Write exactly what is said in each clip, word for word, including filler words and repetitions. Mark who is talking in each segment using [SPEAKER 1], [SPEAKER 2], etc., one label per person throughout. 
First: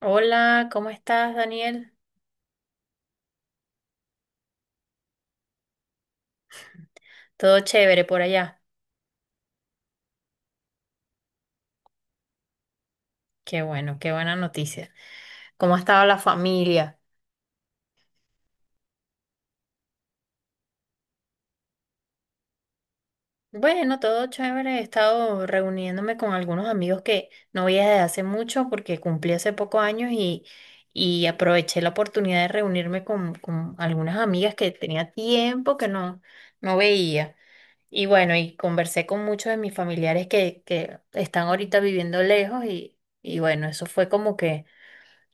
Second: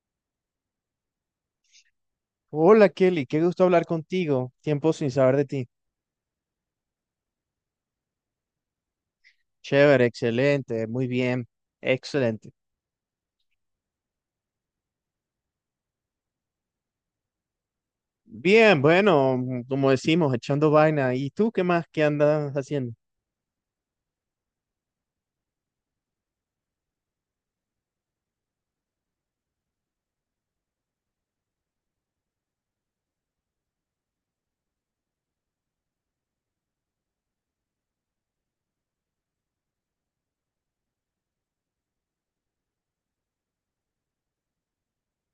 [SPEAKER 1] Hola, ¿cómo estás, Daniel?
[SPEAKER 2] Hola Kelly, qué gusto hablar contigo. Tiempo sin saber de ti.
[SPEAKER 1] Todo chévere por allá.
[SPEAKER 2] Chévere, excelente, muy bien, excelente.
[SPEAKER 1] Qué bueno, qué buena noticia. ¿Cómo ha estado la familia?
[SPEAKER 2] Bien, bueno, mm, como decimos, echando vaina. ¿Y tú qué más? ¿Qué andas haciendo?
[SPEAKER 1] Bueno, todo chévere. He estado reuniéndome con algunos amigos que no veía desde hace mucho porque cumplí hace pocos años y, y aproveché la oportunidad de reunirme con, con algunas amigas que tenía tiempo que no, no veía. Y bueno, y conversé con muchos de mis familiares que, que están ahorita viviendo lejos y, y bueno, eso fue como que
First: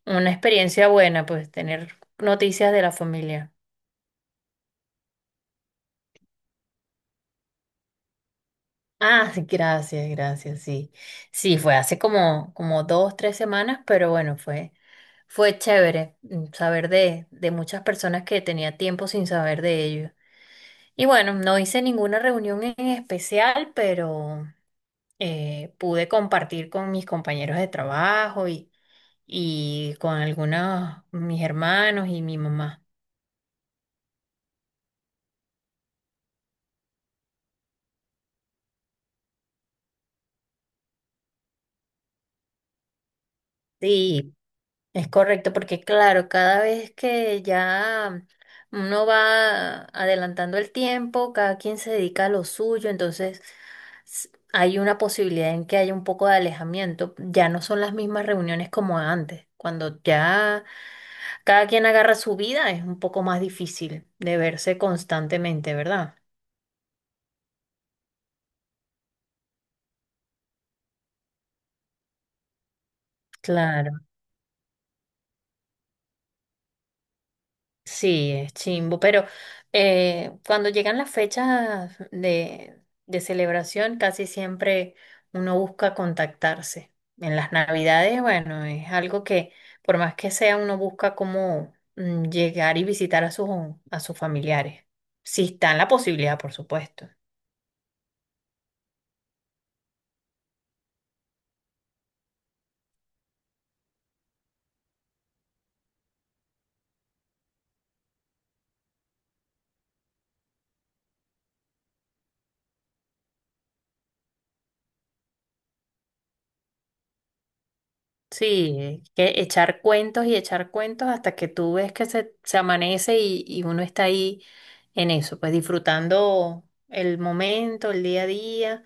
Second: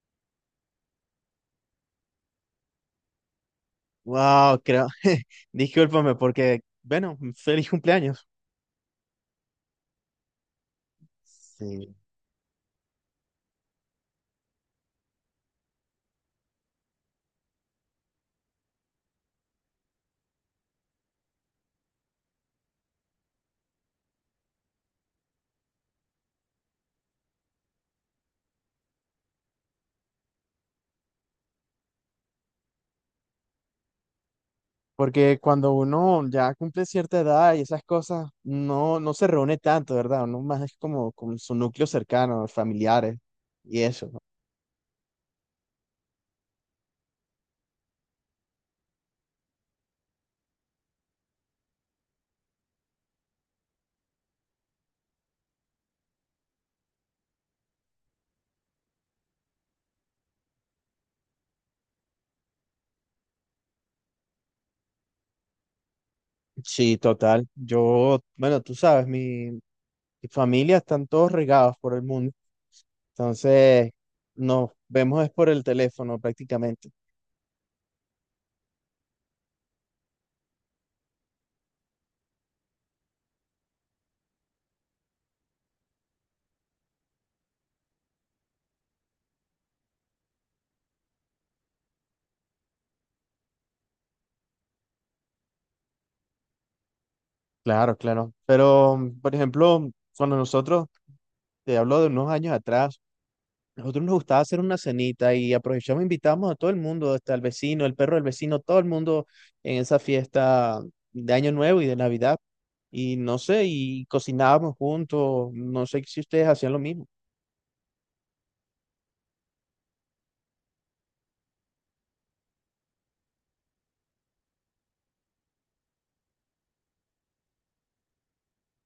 [SPEAKER 1] una experiencia buena, pues tener noticias de la familia.
[SPEAKER 2] Wow, creo. Discúlpame porque, bueno, mm, feliz cumpleaños.
[SPEAKER 1] Ah, sí, gracias, gracias, sí. Sí, fue
[SPEAKER 2] Sí.
[SPEAKER 1] hace como, como dos, tres semanas, pero bueno, fue, fue chévere, mm, saber de, de muchas personas que tenía tiempo sin saber de ellos. Y bueno, no hice ninguna reunión en especial, pero eh, pude compartir con mis compañeros de trabajo y, y con algunos, mis hermanos y mi mamá.
[SPEAKER 2] Porque cuando uno ya cumple cierta edad y esas cosas, no, no se reúne tanto, ¿verdad? Uno más es como con su núcleo cercano, familiares y eso.
[SPEAKER 1] Sí. Es correcto, porque claro, cada vez que ya uno va adelantando el tiempo, cada quien se dedica a lo suyo, entonces s- hay una posibilidad en que haya un poco de alejamiento. Ya no son las mismas reuniones como antes. Cuando ya cada quien agarra su vida, es un poco más difícil de verse constantemente, ¿verdad?
[SPEAKER 2] Sí, total. Yo, bueno, tú sabes, mi, y familia están todos regados por el mundo. Entonces,
[SPEAKER 1] Claro.
[SPEAKER 2] nos vemos es por el teléfono prácticamente.
[SPEAKER 1] Sí, es chimbo, pero eh, cuando llegan las fechas de, de celebración, casi siempre uno busca contactarse. En las Navidades, bueno, es algo que, por más que sea, uno busca cómo, mm, llegar y visitar a sus, a sus familiares. Si está en la posibilidad, por supuesto.
[SPEAKER 2] Claro, claro. Pero, por ejemplo, cuando nosotros, te hablo de unos años atrás, nosotros nos gustaba hacer una cenita y aprovechamos, e invitamos a todo el mundo, hasta el vecino, el perro del vecino, todo el mundo en esa fiesta de Año Nuevo y de Navidad. Y no sé, y cocinábamos juntos, no sé si ustedes hacían lo mismo.
[SPEAKER 1] Sí, que echar cuentos y echar cuentos hasta que tú ves que se, se amanece y, y uno está ahí en eso, pues disfrutando el momento, el día a día.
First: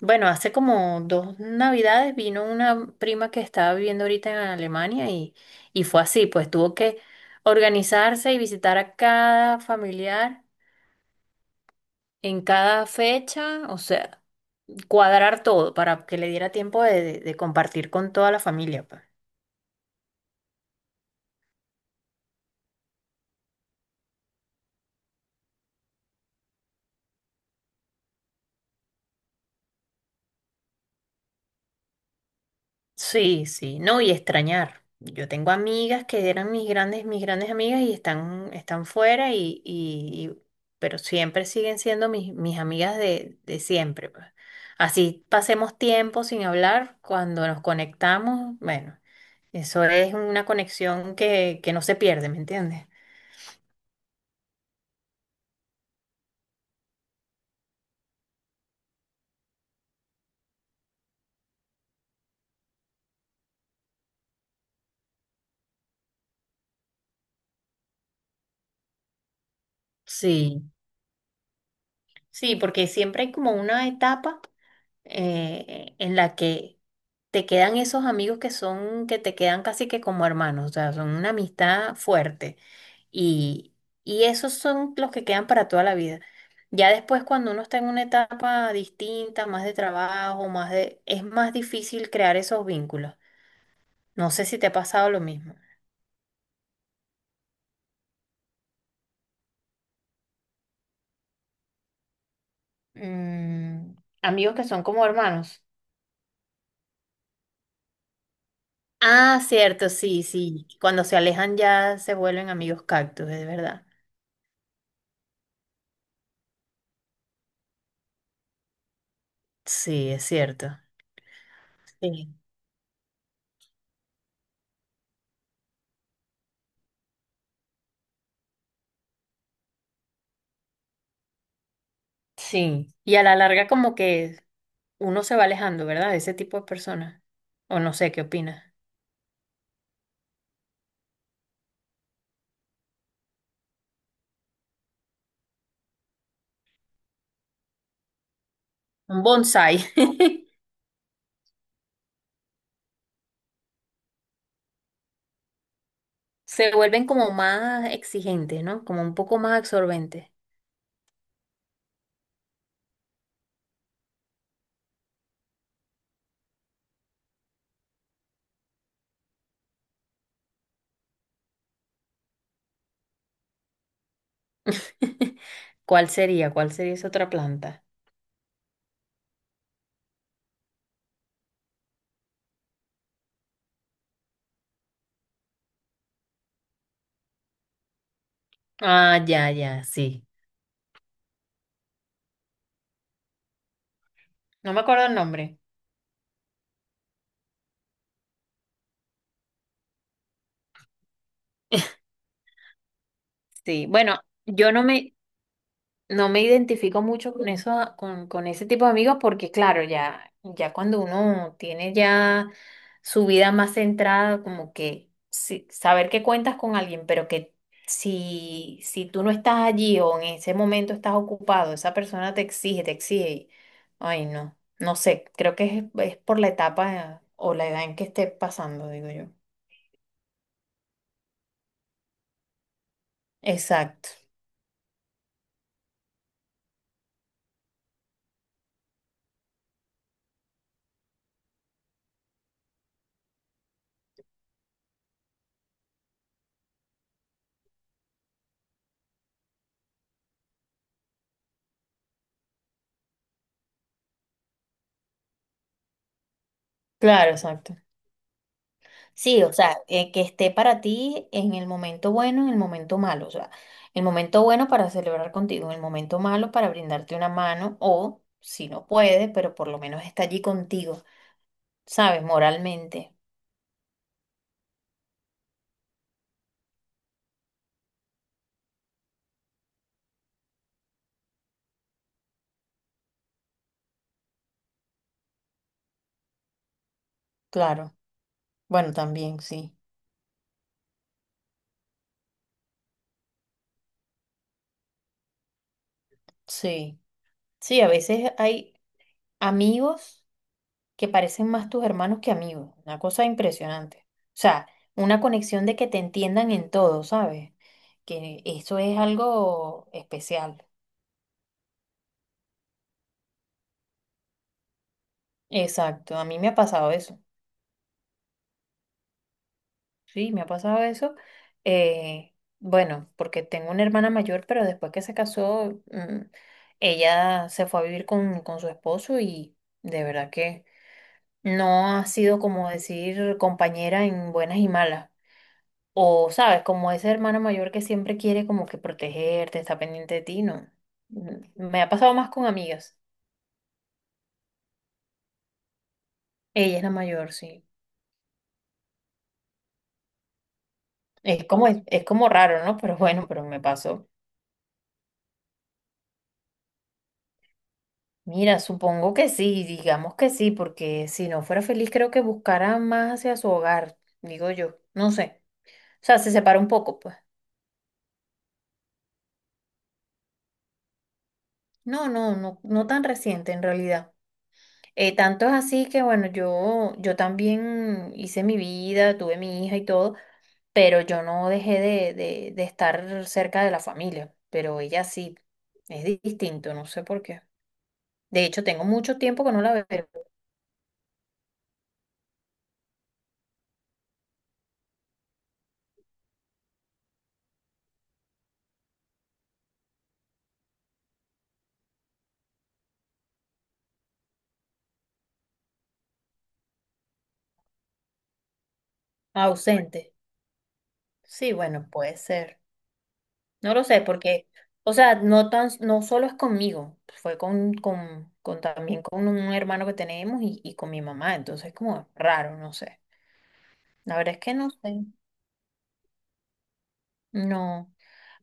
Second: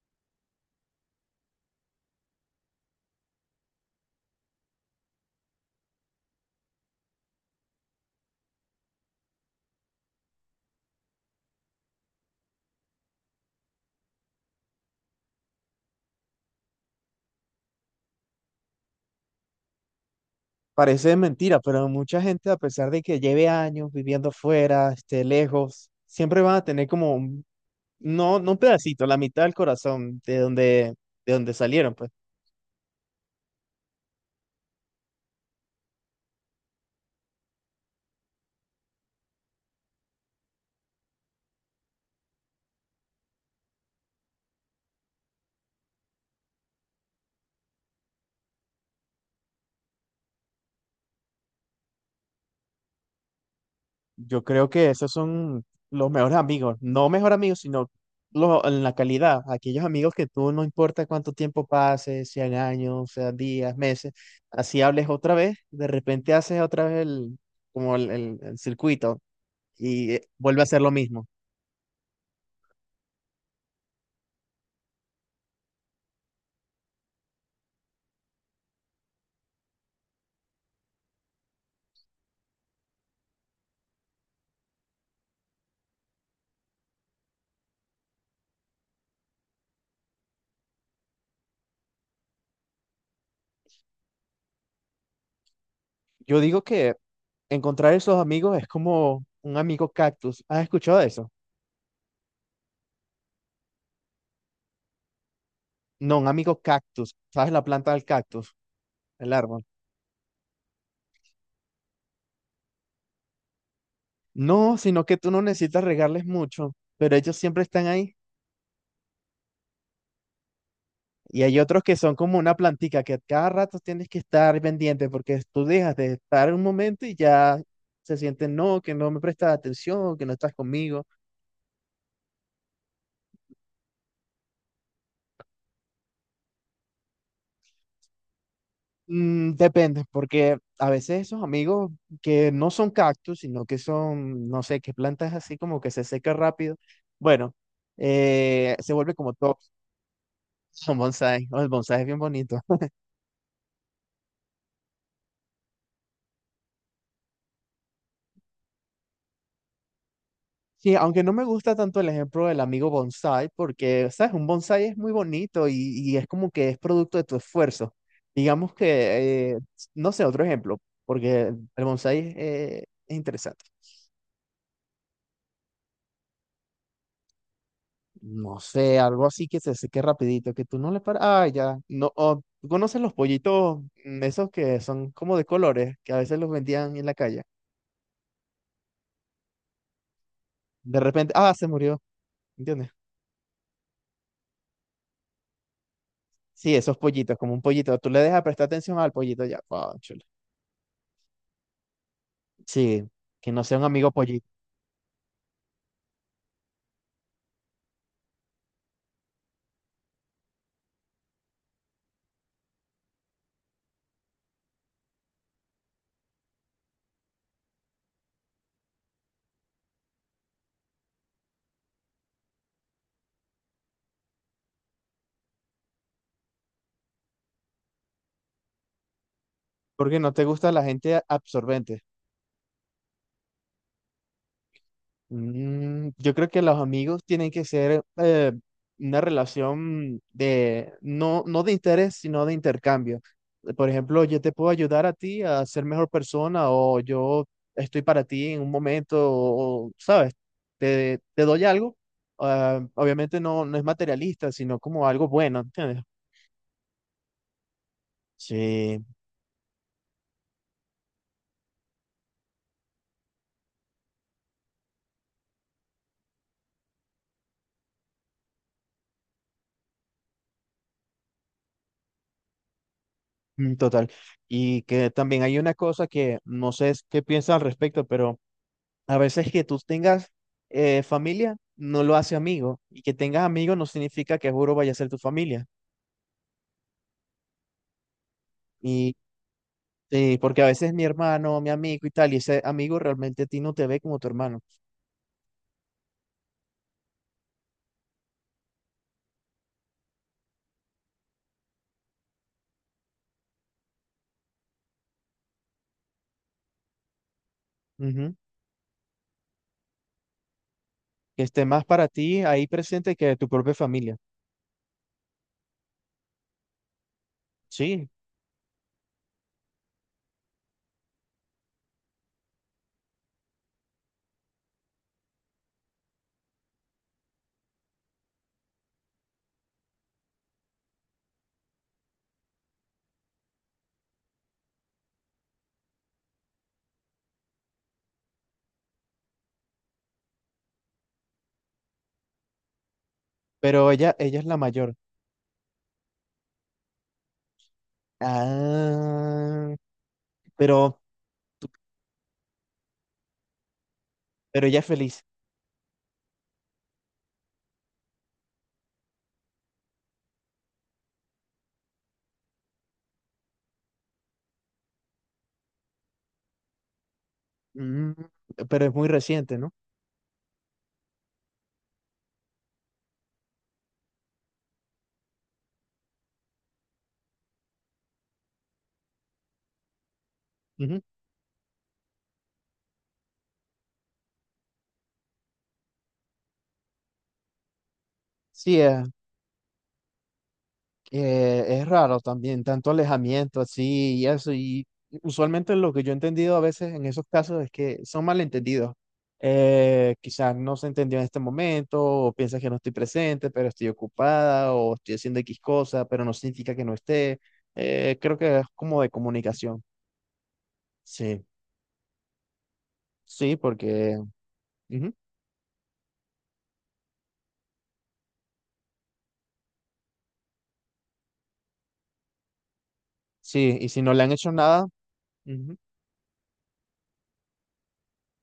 [SPEAKER 1] Bueno, hace como dos navidades vino una prima que estaba viviendo ahorita en Alemania y, y fue así, pues tuvo que organizarse y visitar a cada familiar en cada fecha, o sea, cuadrar todo para que le diera tiempo de, de- de compartir con toda la familia, pues.
[SPEAKER 2] Parece mentira, pero mucha gente, a pesar de que lleve años viviendo fuera, esté lejos, siempre van a tener como un, no, no un pedacito, la mitad del corazón de donde, de donde salieron, pues.
[SPEAKER 1] Sí, sí, no, y extrañar. Yo tengo amigas que eran mis grandes, mis grandes amigas y están, están fuera y, y- y- pero siempre siguen siendo mis, mis amigas de, de siempre, pues. Así pasemos tiempo sin hablar, cuando nos conectamos, bueno, eso es una conexión que, que no se pierde, ¿me entiendes?
[SPEAKER 2] Yo creo que esos son los mejores amigos, no mejor amigos, sino lo- en la calidad, aquellos amigos que tú no importa cuánto tiempo pase, sean años, sean días, meses, así hables otra vez, de repente haces otra vez el, como el, el el circuito y eh, vuelve
[SPEAKER 1] Sí,
[SPEAKER 2] a ser lo mismo.
[SPEAKER 1] sí, porque siempre hay como una etapa, eh, en la que te quedan esos amigos que son, que te quedan casi que como hermanos, o sea, son una amistad fuerte. Y, y esos son los que quedan para toda la vida. Ya después, cuando uno está en una etapa distinta, más de trabajo, más de, es más difícil crear esos vínculos. No sé si te ha pasado lo mismo.
[SPEAKER 2] Yo digo que encontrar esos amigos es como un amigo cactus. ¿Has escuchado de eso?
[SPEAKER 1] Mm, amigos que son como hermanos.
[SPEAKER 2] No, un amigo cactus. ¿Sabes la planta del cactus? El
[SPEAKER 1] Ah,
[SPEAKER 2] árbol.
[SPEAKER 1] cierto, sí, sí. Cuando se alejan ya se vuelven amigos cactus, es verdad.
[SPEAKER 2] No, sino que tú no necesitas regarles mucho, pero ellos siempre están ahí.
[SPEAKER 1] Sí, es cierto.
[SPEAKER 2] Y hay otros que son
[SPEAKER 1] Sí.
[SPEAKER 2] como una plantica que cada rato tienes que estar pendiente porque tú dejas de estar un momento y ya se sienten, no, que no me prestas atención, que no estás conmigo.
[SPEAKER 1] Sí, y a la larga como que uno se va alejando, ¿verdad? De ese tipo de personas. O no sé, ¿qué opinas?
[SPEAKER 2] Mm, depende, porque a veces esos amigos que no son cactus, sino que son, no sé, que plantas así como que se seca rápido, bueno, eh, se vuelve
[SPEAKER 1] Un
[SPEAKER 2] como top,
[SPEAKER 1] bonsai.
[SPEAKER 2] son bonsai, o el bonsai es bien bonito.
[SPEAKER 1] Se vuelven como más exigentes, ¿no? Como un poco más absorbentes.
[SPEAKER 2] Sí, aunque no me gusta tanto el ejemplo del amigo bonsai, porque, ¿sabes? Un bonsai es muy bonito y, y es como que es producto de tu esfuerzo. Digamos que, eh, no sé, otro ejemplo, porque el bonsai eh, es interesante.
[SPEAKER 1] ¿Cuál sería? ¿Cuál sería esa otra planta?
[SPEAKER 2] No sé, algo así que se seque rapidito, que tú no le paras. Ah, ya. No, o, ¿tú conoces los pollitos mm, esos que son como de colores, que a veces los vendían en la calle?
[SPEAKER 1] Ah, ya, ya, sí.
[SPEAKER 2] De repente, ah, se murió, ¿entiendes?
[SPEAKER 1] No me acuerdo el nombre.
[SPEAKER 2] Sí, esos pollitos, como un pollito. Tú le dejas prestar atención al pollito ya. Cónchale. Sí, que no sea un
[SPEAKER 1] Sí,
[SPEAKER 2] amigo
[SPEAKER 1] bueno,
[SPEAKER 2] pollito.
[SPEAKER 1] yo no me, no me identifico mucho con eso, ah, con, con ese tipo de amigos, porque claro, ya, ya cuando uno tiene ya su vida más centrada, como que sí, saber que cuentas con alguien, pero que si, si tú no estás allí o en ese momento estás ocupado, esa persona te exige, te exige. Y- ay, no, no sé, creo que es, es por la etapa, eh, o la edad en que esté pasando, digo yo.
[SPEAKER 2] Porque no te gusta la gente absorbente.
[SPEAKER 1] Exacto,
[SPEAKER 2] Mm, yo creo que los amigos tienen que ser eh, una relación de, no, no de interés, sino de intercambio. Por ejemplo, yo te puedo ayudar a ti a ser mejor persona o yo estoy para ti en un momento, o, ¿sabes? Te, te doy algo. Ah, obviamente no, no es materialista, sino como algo bueno, ¿entiendes?
[SPEAKER 1] claro, exacto.
[SPEAKER 2] Sí,
[SPEAKER 1] Sí, o sea, eh, que esté para ti en el momento bueno, en el momento malo, o sea, el momento bueno para celebrar contigo, en el momento malo para brindarte una mano o, si no puede, pero por lo menos está allí contigo, ¿sabes? Moralmente,
[SPEAKER 2] mm, total. Y que también hay una cosa que no sé es- qué piensas al respecto, pero... A veces que tú tengas eh, familia no lo hace amigo y que tengas amigos no significa que juro vaya a ser tu familia.
[SPEAKER 1] claro. Bueno,
[SPEAKER 2] Y
[SPEAKER 1] también, sí,
[SPEAKER 2] eh, porque a veces mi hermano, mi amigo y tal, y ese amigo realmente a ti no te ve como tu hermano.
[SPEAKER 1] sí. Sí, a veces hay amigos que parecen más tus hermanos que amigos, una cosa impresionante. O sea, una conexión de que te entiendan en todo, ¿sabes?
[SPEAKER 2] Ujú.
[SPEAKER 1] Que eso es algo especial.
[SPEAKER 2] Que esté más para ti ahí presente que tu propia familia.
[SPEAKER 1] Exacto, a mí me ha pasado eso,
[SPEAKER 2] Sí,
[SPEAKER 1] sí, me ha pasado eso. eh, bueno, porque tengo una hermana mayor, pero después que se casó, mm, ella se fue a vivir con, con su esposo y de verdad que no ha sido como decir compañera en buenas y malas. O, sabes, como esa hermana mayor que siempre quiere como que protegerte, está pendiente de ti, no. Mm, me ha pasado más con amigas.
[SPEAKER 2] pero ella, ella es la mayor.
[SPEAKER 1] Ella es la mayor, sí.
[SPEAKER 2] Ah, pero,
[SPEAKER 1] Es como, es como raro, ¿no? Pero bueno, pero me pasó.
[SPEAKER 2] pero ella es feliz.
[SPEAKER 1] Mira, supongo que sí, digamos que sí, porque si no fuera feliz creo que buscara más hacia su hogar, digo yo, no sé. O sea, se separa un poco, pues.
[SPEAKER 2] Mm, pero es muy reciente, ¿no?
[SPEAKER 1] No, no, no, no tan reciente en realidad. Eh, tanto es así que bueno, yo, yo también hice mi vida, tuve mi hija y todo, pero
[SPEAKER 2] Ujú.
[SPEAKER 1] yo no dejé de, de, de estar cerca de la familia, pero ella sí, es di- distinto, no sé por qué. De hecho,
[SPEAKER 2] Sí,
[SPEAKER 1] tengo
[SPEAKER 2] es
[SPEAKER 1] mucho tiempo que no la veo,
[SPEAKER 2] Eh, es raro también, tanto alejamiento así y eso. Y usualmente lo que yo he entendido a veces en esos casos es que son malentendidos. Eh, quizás no se entendió en este momento, o piensas que no estoy presente, pero estoy ocupada, o estoy haciendo equis cosa, pero no significa que no esté. Eh, creo que es como de comunicación.
[SPEAKER 1] ausente.
[SPEAKER 2] Sí,
[SPEAKER 1] Sí, bueno, puede ser.
[SPEAKER 2] sí,
[SPEAKER 1] No lo sé,
[SPEAKER 2] porque.
[SPEAKER 1] porque, o
[SPEAKER 2] Ujú,
[SPEAKER 1] sea, no tan, no solo es conmigo, fue con, con, con también con un hermano que tenemos y, y con mi mamá, entonces como raro, no sé.
[SPEAKER 2] sí, y si no
[SPEAKER 1] La
[SPEAKER 2] le han
[SPEAKER 1] verdad es
[SPEAKER 2] hecho
[SPEAKER 1] que no
[SPEAKER 2] nada.
[SPEAKER 1] sé, no,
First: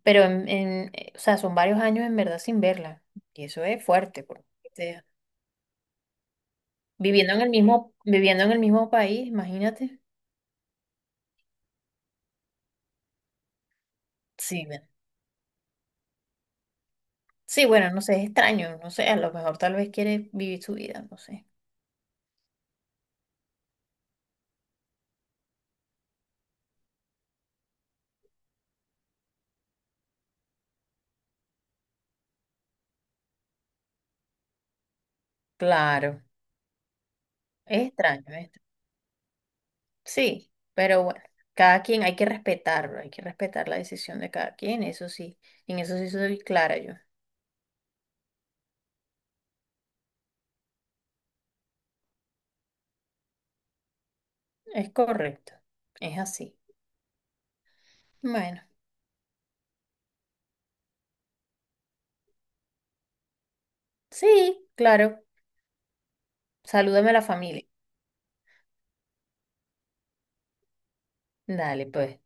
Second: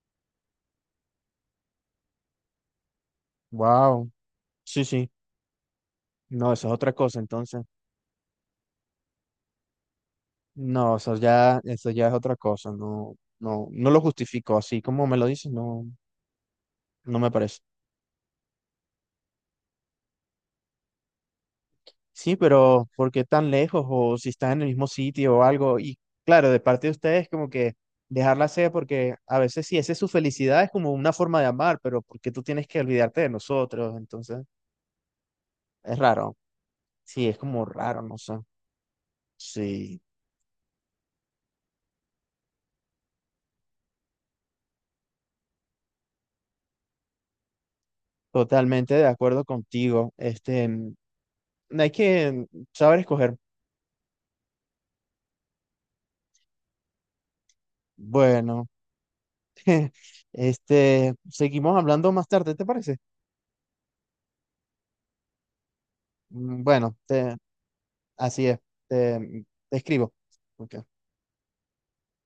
[SPEAKER 1] pero en, en, eh, o sea, son varios años en verdad sin verla y eso es
[SPEAKER 2] Wow,
[SPEAKER 1] fuerte, porque o
[SPEAKER 2] sí,
[SPEAKER 1] sea,
[SPEAKER 2] sí. No, eso es otra cosa,
[SPEAKER 1] viviendo en el
[SPEAKER 2] entonces.
[SPEAKER 1] mismo, viviendo en el mismo país, imagínate.
[SPEAKER 2] No, eso ya, eso ya es otra cosa, no, no, no lo justifico,
[SPEAKER 1] Sí,
[SPEAKER 2] así
[SPEAKER 1] bueno.
[SPEAKER 2] como me lo dices, no, no me parece.
[SPEAKER 1] Sí, bueno, no sé, es extraño, no sé, a lo mejor tal vez quiere vivir su vida, no sé.
[SPEAKER 2] Sí, pero ¿por qué tan lejos? O si están en el mismo sitio o algo, y claro, de parte de ustedes como que dejarla sea, porque a veces sí, esa es su felicidad, es como una forma de amar, pero ¿por qué tú tienes que olvidarte de nosotros? Entonces, es
[SPEAKER 1] Claro,
[SPEAKER 2] raro, sí, es como
[SPEAKER 1] es
[SPEAKER 2] raro, no
[SPEAKER 1] extraño,
[SPEAKER 2] sé.
[SPEAKER 1] es extraño.
[SPEAKER 2] Sí,
[SPEAKER 1] Sí, pero bueno, cada quien hay que respetarlo, hay que respetar la decisión de cada quien, eso sí, en eso sí soy clara yo.
[SPEAKER 2] totalmente de acuerdo contigo, este, no hay que saber escoger,
[SPEAKER 1] Es correcto, es así. Bueno,
[SPEAKER 2] bueno. Este, seguimos hablando más tarde, ¿te parece?
[SPEAKER 1] sí, claro,
[SPEAKER 2] Mm, Bueno,
[SPEAKER 1] salúdame a la
[SPEAKER 2] te-
[SPEAKER 1] familia.
[SPEAKER 2] así es. Te, te escribo. Ok.
[SPEAKER 1] Dale, pues.